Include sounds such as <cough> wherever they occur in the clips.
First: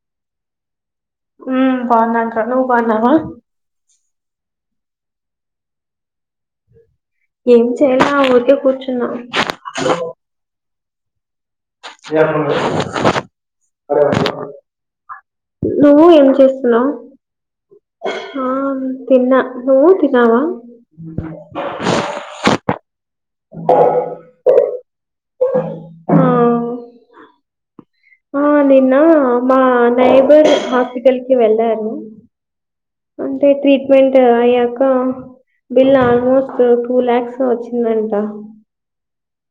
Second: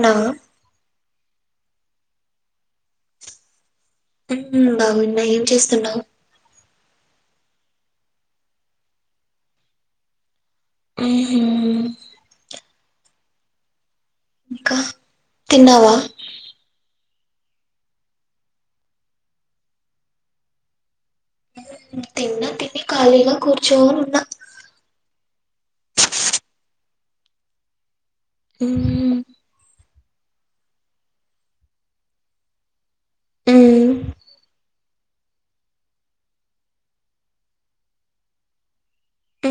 hello ఉ బాగున్నాన్ రా నువ్వు బాగున్నావ ఉహు బాగున్నా ఏం చేస్తున్నావు ఏం చేయల ఊరికే కూర్చున్నా ఊహు <inaudible> ఇంకా తిన్నావా నువ్వు ఏం చేస్తున్నావ్ హా తిన్నా నువ్వు తిన్నవ తిన్న తిని కాల్ చేసి కుర్చొ ఉన్న ఆ ఆ నిన్న మ్మ్ మా నైబర్ హాస్పిటల్కి వెళ్ళారు అంటే మ్మ్ ట్రీట్మెంట్ అయ్యాక బిల్ ఆల్మోస్ట్ టూ ల్యాక్స్ వచ్చిందంట ఉ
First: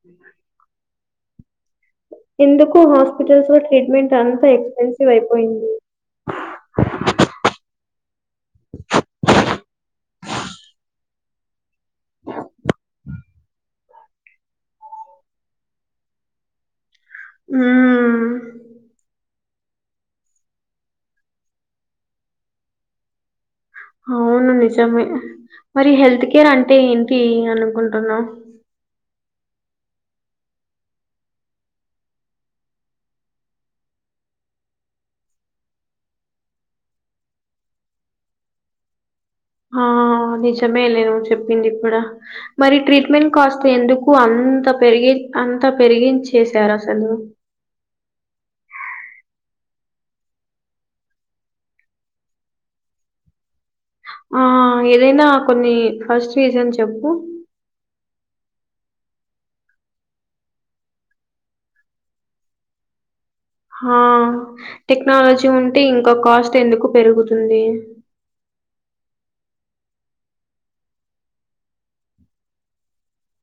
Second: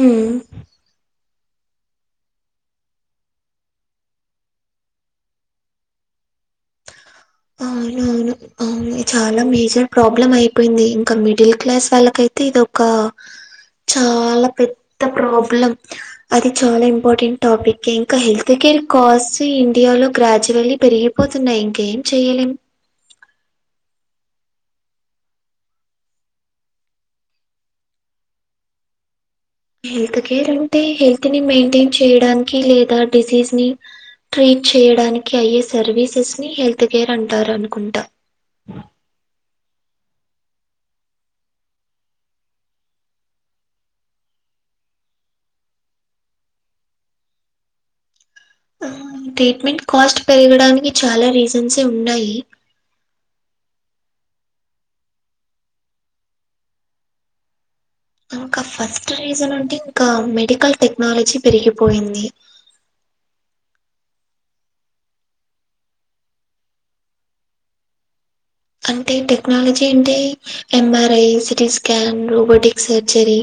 ఎందుకు హాస్పిటల్స్ లో ట్రీట్మెంట్ అంత ఎక్స్పెన్సివ్ అయిపోయింది అవునవును ఆ చాలా మేజర్ ప్రాబ్లం అయిపోయింది ఇంక మిడిల్ క్లాస్ వాళ్ళకైతే ఇదొక చాల పెద్ద ప్రాబ్లం అది చాల ఇంపార్టెంట్ టాపికే ఇంక హెల్త్ ఉమ్ కేర్ కాస్ట్ ఇండియాలో గ్రాడ్యువల్లి పెరిగిపోతున్నాయి ఇంకెం చెయ్యలేం అవును నిజమే మరి హెల్త్ కేర్ అంటే ఏంటి అనుకుంటున్నావ్ హెల్త్ కేర్ అంటే హెల్త్ ని మెయింటెన్ చేయడానికి లేదా డిసీజ్ ని ట్రీట్ చేయడానికి అయ్యే సర్వీసెస్ని హెల్త్ కేర్ అంటారు అనుకుంట ఆ నిజమేలే నువ్వు చెప్పింది కుడ మరి ట్రీట్మెంట్ కాస్ట్ ఎందుకు అంత పెరిగి అంత పెరిగించేసారు అసలు ట్రీట్మెంట్ కాస్ట్ పెరగడానికి చాలా రిజెన్సె ఉన్నాయి ఆ ఏదైన కొన్ని ఫస్ట్ రీజన్ చెప్పు ఇంకా ఫస్ట్ రీజన్ అంటే ఇంకా మెడికల్ టెక్నాలజీ పెరిగిపోయింది హా టెక్నాలజీ ఉంటే ఇంకా కాస్ట్ ఎందుకు పెరుగుతుంది అంటే టెక్నాలజీ అంటే M R I CT scan robotic surgery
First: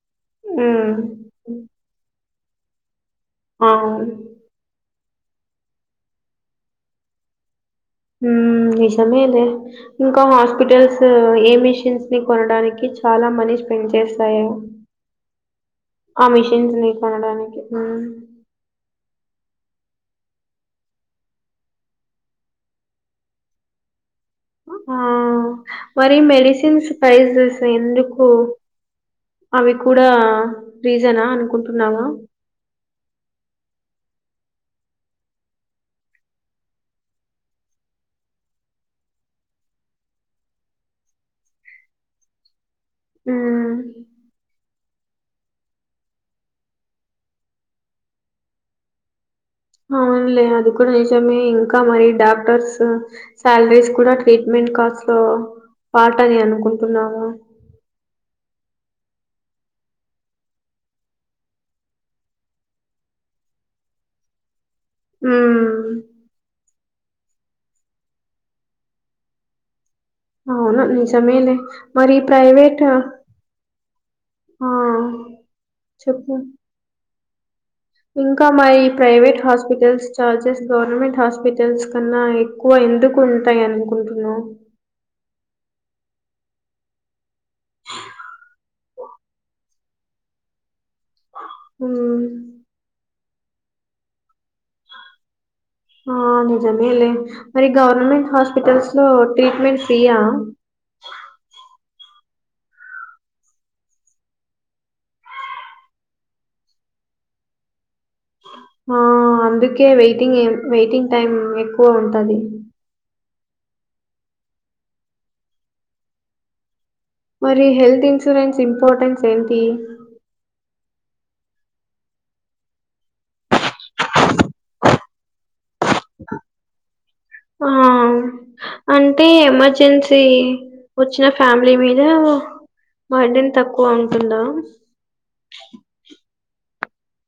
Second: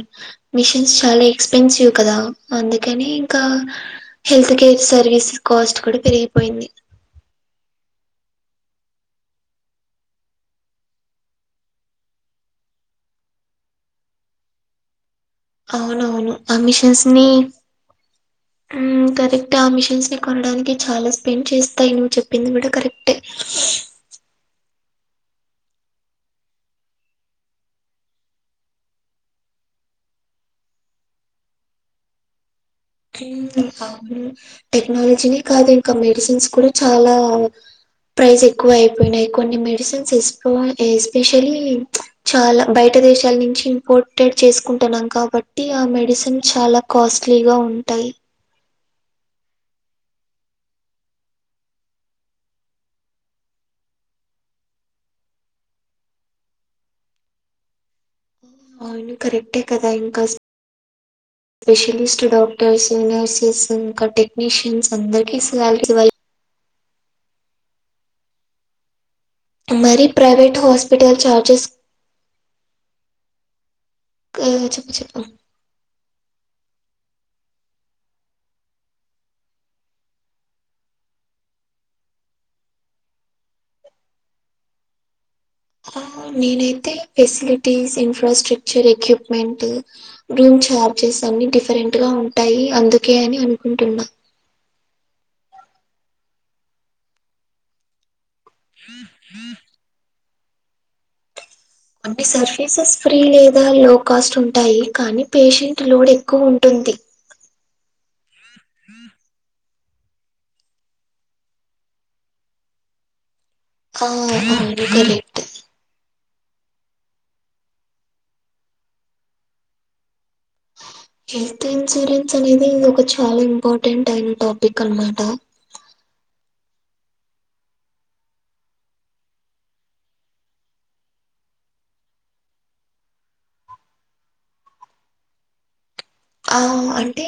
um machines చాలా ఎక్స్పెన్సివ్ కదా అందుకని ఇంకా అవును హెల్త్ కేర్ సర్వీసెస్ కాస్ట్ కూడ పెరిగిపోయింది హు నిజమేలే ఇంకా హాస్పిటల్స్ ఏ మిషిన్స్ ని కొనడానికి చాలా మనీ స్పెండ్ చేస్తాయి ఆ మిషన్స్ ని కోనడానికి కరెక్ట్ ఆ మిషన్స్ ని కొనడానికి చాలా స్పెండ్ చేస్తారు నువ్వు చెప్పింది కూడా కరెక్ట్ ఉహు మరి మెడిసిన్స్ ప్రైసెస్ ఎందుకు అవి కూడా రీజనా అనుకుంటున్నావ అవును టెక్నాలజీని కాదక్క ఇంకా మెడిసిన్స్ కూడా చాలా ప్రైస్ ఎక్కువ అయిపోయినాయి కొన్ని మెడిసిన్స్ ఎస్ ఎస్పెషియల్లీ చాల బయట దేశాల నుంచి మ్మ్ ఇంపోర్టెడ్ చేసుకుంటున్నాం కాబట్టి ఆ మెడిసిన్ చాలా కాస్ట్లీగా ఉంటాయి అవునులే అది కూడా నిజమే ఇంకా మరి డాక్టర్స్ సాలరీస్ కూడా ట్రీట్మెంట్ కాస్ట్ లో పాటయి అనుకుంటున్నాను అవును కరెక్టే కదా ఇంకాస్ స్పెషలిస్ట్ డాక్టర్స్ నర్సెస్ ఇంకా టెక్నీషియన్స్ అందరికి మ్మ్ సాలీరి ఇవ్వాలి మరి ప్రైవేట్ అవును హాస్పిటల్ నిజమేలే ఛార్జెస్ మరి ప్రైవేట్ ఆ చెప్పు చెప్పు చెప్పు ఇంకా మరి private hospitals charges government hospitals కన్నా ఎక్ ఎక్కువ ఎందుకు ఉంటాయి అనుకుంటనవు నేనైతే facilities infrastructure equipment room charges అన్ని డిఫరెంట్ గా మ్మ్ ఉంటాయి అందుకే అని అనుకుంటున్నా ఆ నిజమే లే మరి గవర్నమెంట్ హాస్పిటల్స్ లో ట్రీట్మెంట్ ఫ్రీయా ఆంటె సర్వీసెస్ ఫ్రీ లేదా లో కాస్ట్ ఉంటాయి కానీ పేషెంట్ లోడ్ ఎక్కువ ఉంటుంది ఆ అందుకే వెయిటింగ్ వెయిటింగ్ టైం ఎక్కువ వుంటది ఆ అందుకనే మరి హెల్త్ ఇన్సూరెన్స్ ఇంపార్టెన్స్ ఏంటి హెల్త్ ఇన్సూరెన్స్ అనేది ఇది ఒక చాలా ఇంపార్టెంట్ అయిన టాపిక్ అనమాట ఆ అంటే ఎమర్జెన్సీ వచ్చిన ఫ్యామిలీ మీద బర్డేన్ తక్కువ ఉంటుందా ఆ అంటే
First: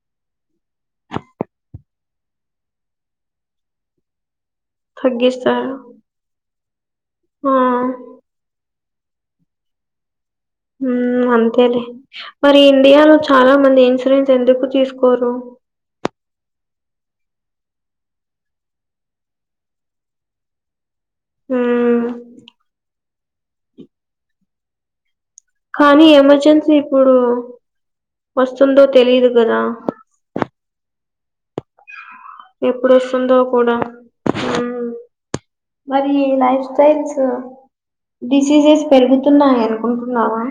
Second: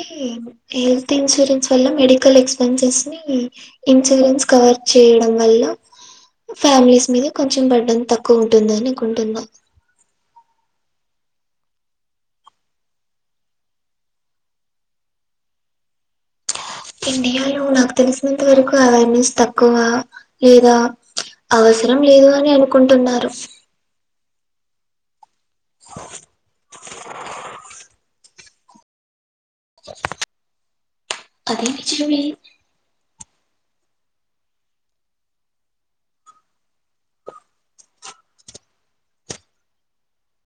హెల్త్ ఇన్సూరెన్స్ వల్ల మెడికల్ ఎక్స్పెన్సెస్ ని ఇన్సూరెన్స్ కవర్ చేయడం వల్ల తగ్గిస్తారు ఫ్యామిలీస్ మీద ఆ కొంచెం బడ్డన్ తక్కువ ఉంటుంది అని అనుకుంటున్నా హు అంతేలే మరి ఇండియాలో చాలా మంది ఇన్సూరెన్స్ ఎందుకు తీసుకోరు ఇండియాలో నాకు తెలిసినంత వరకు అవేర్నెస్ తక్కువ లేదా అవసరం హ్మ్ లేదు అని అనుకుంటున్నారు కానీ ఎమర్జెన్సీ ఇప్పుడు వస్తుందో తెలిదు కదా అధి నిజమే ఎప్పుడస్తుందో కూడా మరి లైఫ్ స్టైల్సు డిసీజెస్ పెరుగుతున్నాయి అనుకుంటున్నావా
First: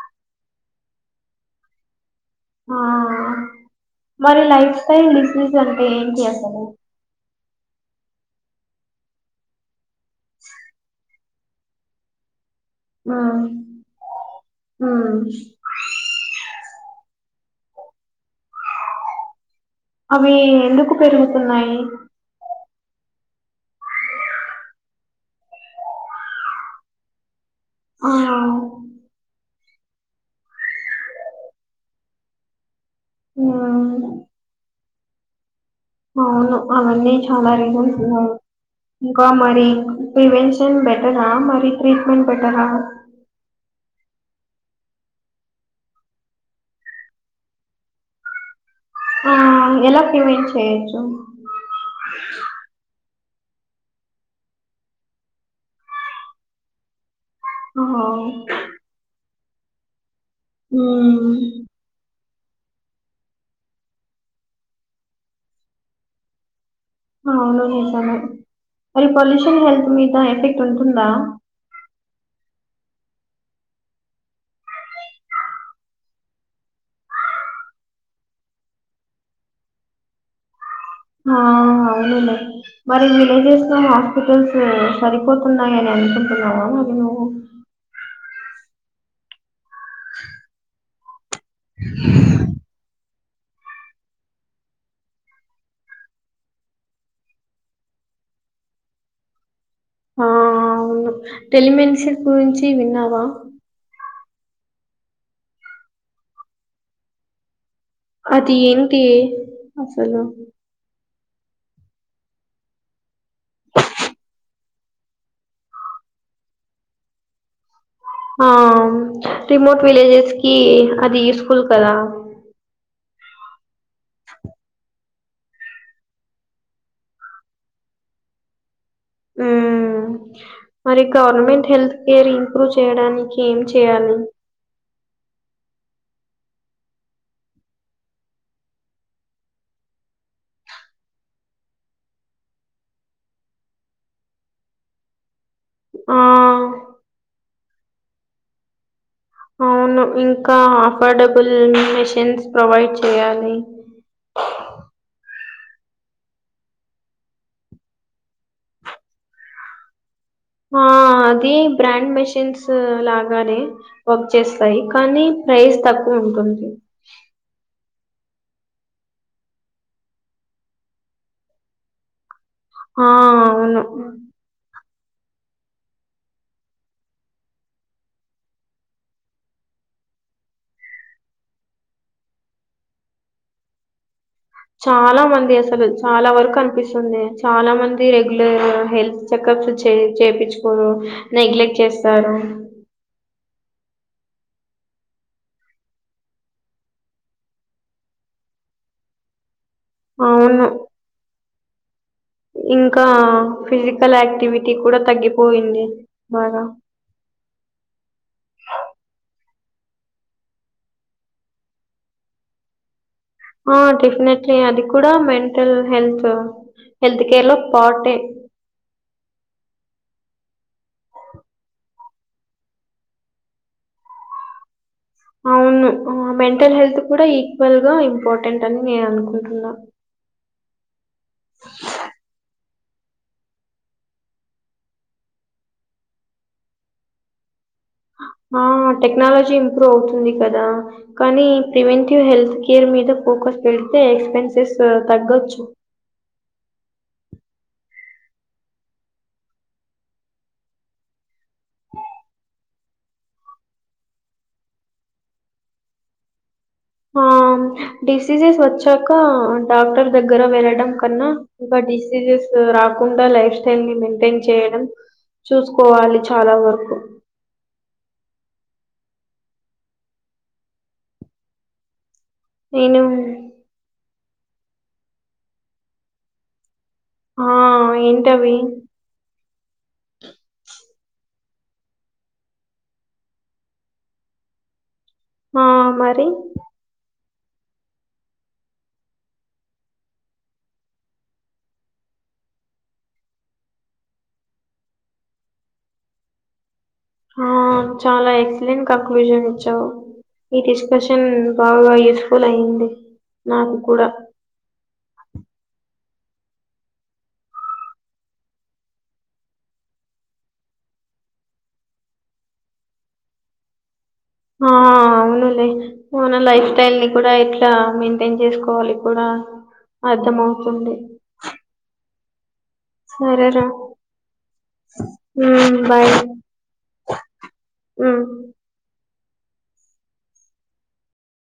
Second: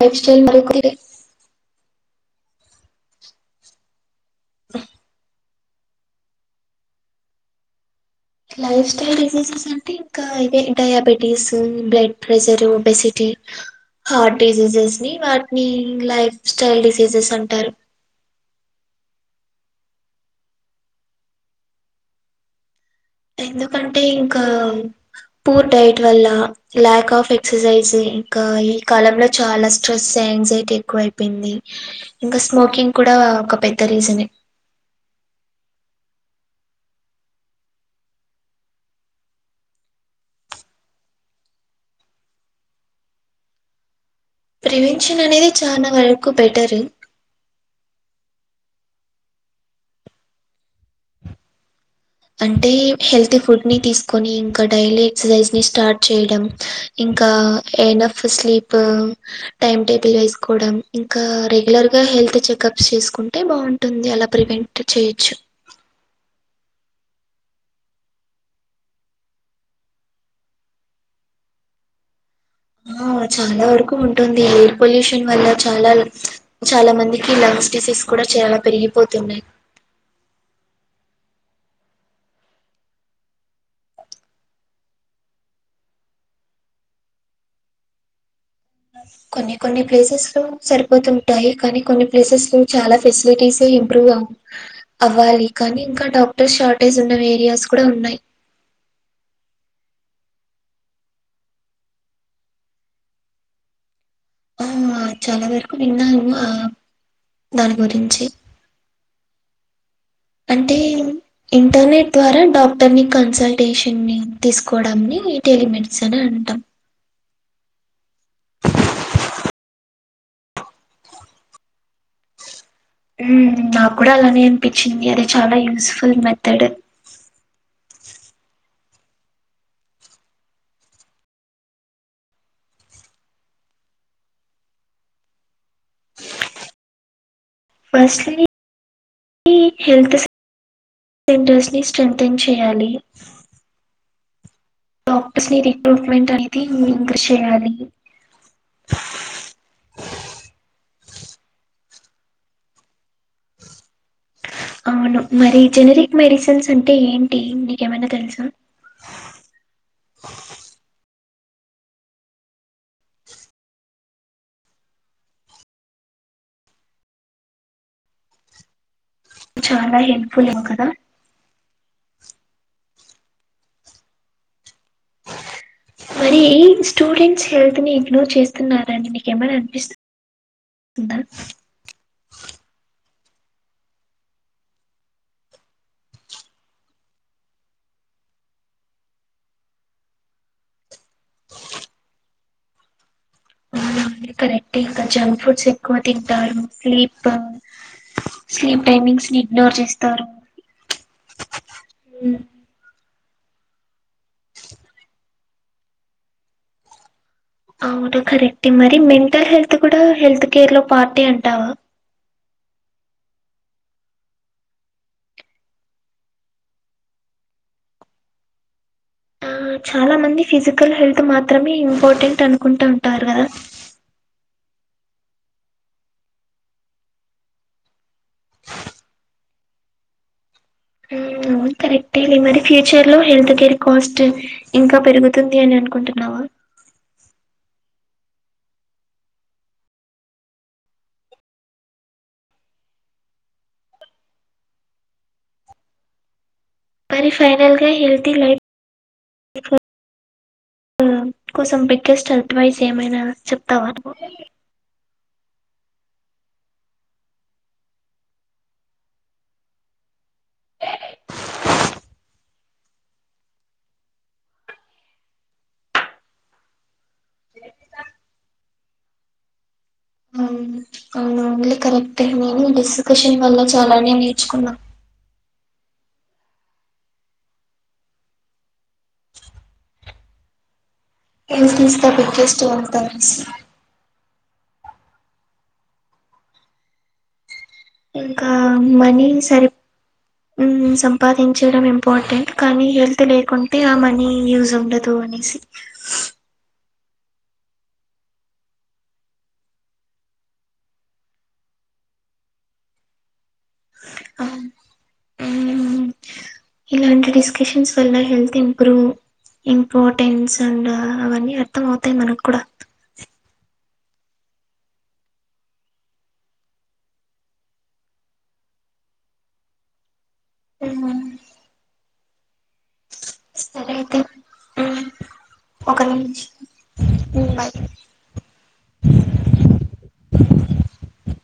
లైఫ్ స్టైల్ మరొకరిది ఆ మరి లైఫ్ స్టైల్ డిసీజ్ అంటే ఏంటి అసలు లైఫ్ స్టైల్ డిసీజెస్ అంటే ఇంకా ఇవే డయాబెటీసు బ్లడ్ ప్రెషరు ఒబెసిటీ, హ్మ్ హార్ట్ డిసీజెస్ ని హ్మ్ వాటిని లైఫ్ స్టైల్ డిసీజెస్ అంటారు అవి ఎందుకు పెరుగుతున్నాయి ఎందుకంటే ఇంకా పూర్ డైట్ వల్ల ల్యాక్ ఆఫ్ ఎక్సర్సైజ్ ఆ ఇంకా ఈ కాలంలో చాలా స్ స్ట్రెస్ యాంగ్జైటీ ఎక్కువయిపోయింది ఇంక స్మోకింగ్ కూడా ఒక పెద్ద హ్మ్ రీజనే అవును అవన్నీ చాలా రీజన్ ఉన్నా ఇంకా మరి ప్రివెన్షన్ బెటరా మరి ట్రీట్మెంట్ బెటరా ప్రివెన్షన్ అనేది చానా వరకు బెటరు ఆ ఎలా క్యూర్ చేయొచ్చు అంటే హెల్తీ ఫుడ్ ని తీసుకొని ఇంక డైలీ ఎక్సర్సైజ్ ని స్టార్ట్ చేయడం ఇంకా ఆ ఎన్ఫ్ స్లీపు టైమ్ టేబుల్ వేస్ కొడం ఇంకా మ్మ్ రెగ్యులర్గా హెల్త్ చెకప్ చేసుకుంటే బాగుంటుంది అలా ప్రివెంట్ చేయొచ్చు అవును నిజమే మరి పొల్యూషన్ హెల్త్ మీద ఎఫెక్ట్ ఉంటుందా ఆ చాలా వరకు ఉంటుంది ఎయిర్ పొల్యూషన్ వల్ల చాలా చాలా మందికి లంగ్స్ డిసీజ్ కూడా చాలా పెరిగిపోతున్నాయి ఆ అవును నిజమే మరి విలేజెస్లో హాస్పిటల్స్ సరిపోతున్నాయి అని అనుకుంటున్నావా మరి నువ్వు కొన్ని కొన్ని ప్లేసెస్లో సరిపోతుంటాయి కానీ కొన్ని ప్లేసెస్లో చాలా ఫెసిలిటీస్ ఇంప్రూవ్ అవ్వాలి కానీ ఇంకా డాక్టర్ షార్టేజ్ ఉన్న ఏరియాస్ కూడా ఉన్నాయి ఆ అవును టెలిమెడిసిన్ గురించి విన్నావా ఆ అమ్మ చాలా వరుకు విన్నాను ఆ దాని గురిం అది ఏంటి అసలు టే ఇంటర్నెట్ ద్వారా డాక్టర్ని కన్సల్టేషన్ని తీసుకోవడంని టెలిమెడిసిన్ అని అంటాం ఆ అవునా రిమోట్ విలేజెస్కి అది యూస్ఫుల్ కదా మ్ నాకూడా అలానే అనిపించింది అది చాలా యూస్ఫుల్ మెథడు ఉమ్ మరి గవర్నమెంట్ హెల్త్ కేర్ ఇంప్రూవ్ చేయడానికి ఏం చేయాలి ఫస్ట్లీ హెల్త్ సెంటర్స్ ని స్త్రెంథెన్ చేయాలి డాక్టర్స్ ని ఆ రిక్రూట్మెంట్ అనేది ఇంక్రిస్ చేయాలి అవును ఇంకా అఫర్డబుల్ మెషిన్స్ ప్రొవైడ్ చేయాలి అవును మరి జనరిక్ మెడిసిన్స్ అంటే ఏంటి నీకు ఏమైనా తెలుసా ఆ అది బ్రాండ్ మెషిన్స్ లాగానే వర్క్ చేస్తాయి కానీ ప్రైజ్ తక్కువుంటుంది చాలా హెల్ప్ఫుల్ ఏమో కదా ఆ అవును మరి స్టూడెంట్స్ హెల్త్ ని ఇగ్నోర్ చేస్తున్నారని మీకేమైనా అనిపిస్తుం దా చాలా మంది అసలు చాలా వరకు అనిపిస్తుంది చాలా మంది రెగ్యులర్ హెల్త్ చెకప్స్ చే చేపిచ్చుకోరు నెగ్లెక్ట్ చేస్తారు అది కరెక్టే ఇంక జంక్ ఫుడ్స్ ఎక్కువ తింటారు స్లీప్ స్లీప్ టైమింగ్స్ ని ఇగ్నోర్ చేస్తారు అవును ఇంకా ఫిజికల్ యాక్టివిటీ కూడా తగ్గిపోయింది బాగా అవును కరెక్ట్ మరి మెంటల్ హెల్త్ కూడా హెల్త్ కేర్ లో పార్టే అంటావా ఆ డెఫినెట్లీ అది కూడా మెంటల్ హెల్త్ హెల్త్ కేర్ లో పార్టే ఆ చాలా మంది ఫిజికల్ హెల్త్ మాత్రమే ఇంపార్టెంట్ అనుకుంటు ఉంటారు కదా అవును మెంటల్ హెల్త్ కూడా ఈక్వల్ గా ఇంపార్టెంట్ అని నేను అనుకుంటున్నా ఉమ్ అవును కరెక్టే లే మరి ఫ్యూచర్ లో హెల్త్ కేర్ కాస్ట్ ఇంకా పెరుగుతుంది అని అనుకుంటున్నావా ఆ టెక్నాలజీ ఇంప్రూవ్ అవుతుంది కదా కానీ ప్రివెంటివ్ హెల్త్ కేర్ మీద ఫోకస్ పెడితే ఎక్స్పెన్సెస్ తగ్గచ్చు మరి ఫైనల్గా హెల్తీ లై <unintelligible> ఊ కోసం బిగ్గెస్ట్ అడ్వైజ్ ఏమైనా చెప్తావా నువ్వు ఆ డిసీసెస్ వచ్చాక డాక్టర్ దగ్గర వెళ్ళడం కన్నా ఇంకా డిసీజెస్ రాకుండా లైఫ్ స్టైల్ ని మెయింటైన్ చేయడంలో చూసుకోవాలి చాలా వరకూ <inaudible> కరెక్టే నేను ఈ డిస్కషన్ వల్ల చాలానే నేర్చుకున్నా ఆ ఏంటవి health is the biggest wealth అనేసి ఆ మరి ఇంకా మనీ సరి ఉమ్ సంపాదించడం ఇంపార్టెంట్ కానీ హెల్త్ లేకుంటే ఆ మనీ యూజ్ ఉండ తు అనేసి ఆ చాలా ఎక్సలెంట్ కంక్లూజన్ ఇచ్చావు ఈ డిస్కషన్ బాగా యూస్ఫుల్ అయ్యింది నాకు కూడా అ <inaudible> ఇలాంటి డిస్కషన్స్ వల్ల హెల్త్ ఇంప్రూవ్ ఇంపార్టెన్స్ అండ్ అవన్నీ అర్థం అవుతాయి మనకు కూడా ఆ అవునులే మన లైఫ్ స్టైల్ ని కూడా ఎట్లా మెయింటైన్ చేసుకోవాలి కూడా అర్థం అవుతుంది సరే రా ఒక నిమ్ష ఉమ్ బాయ్ ఉమ్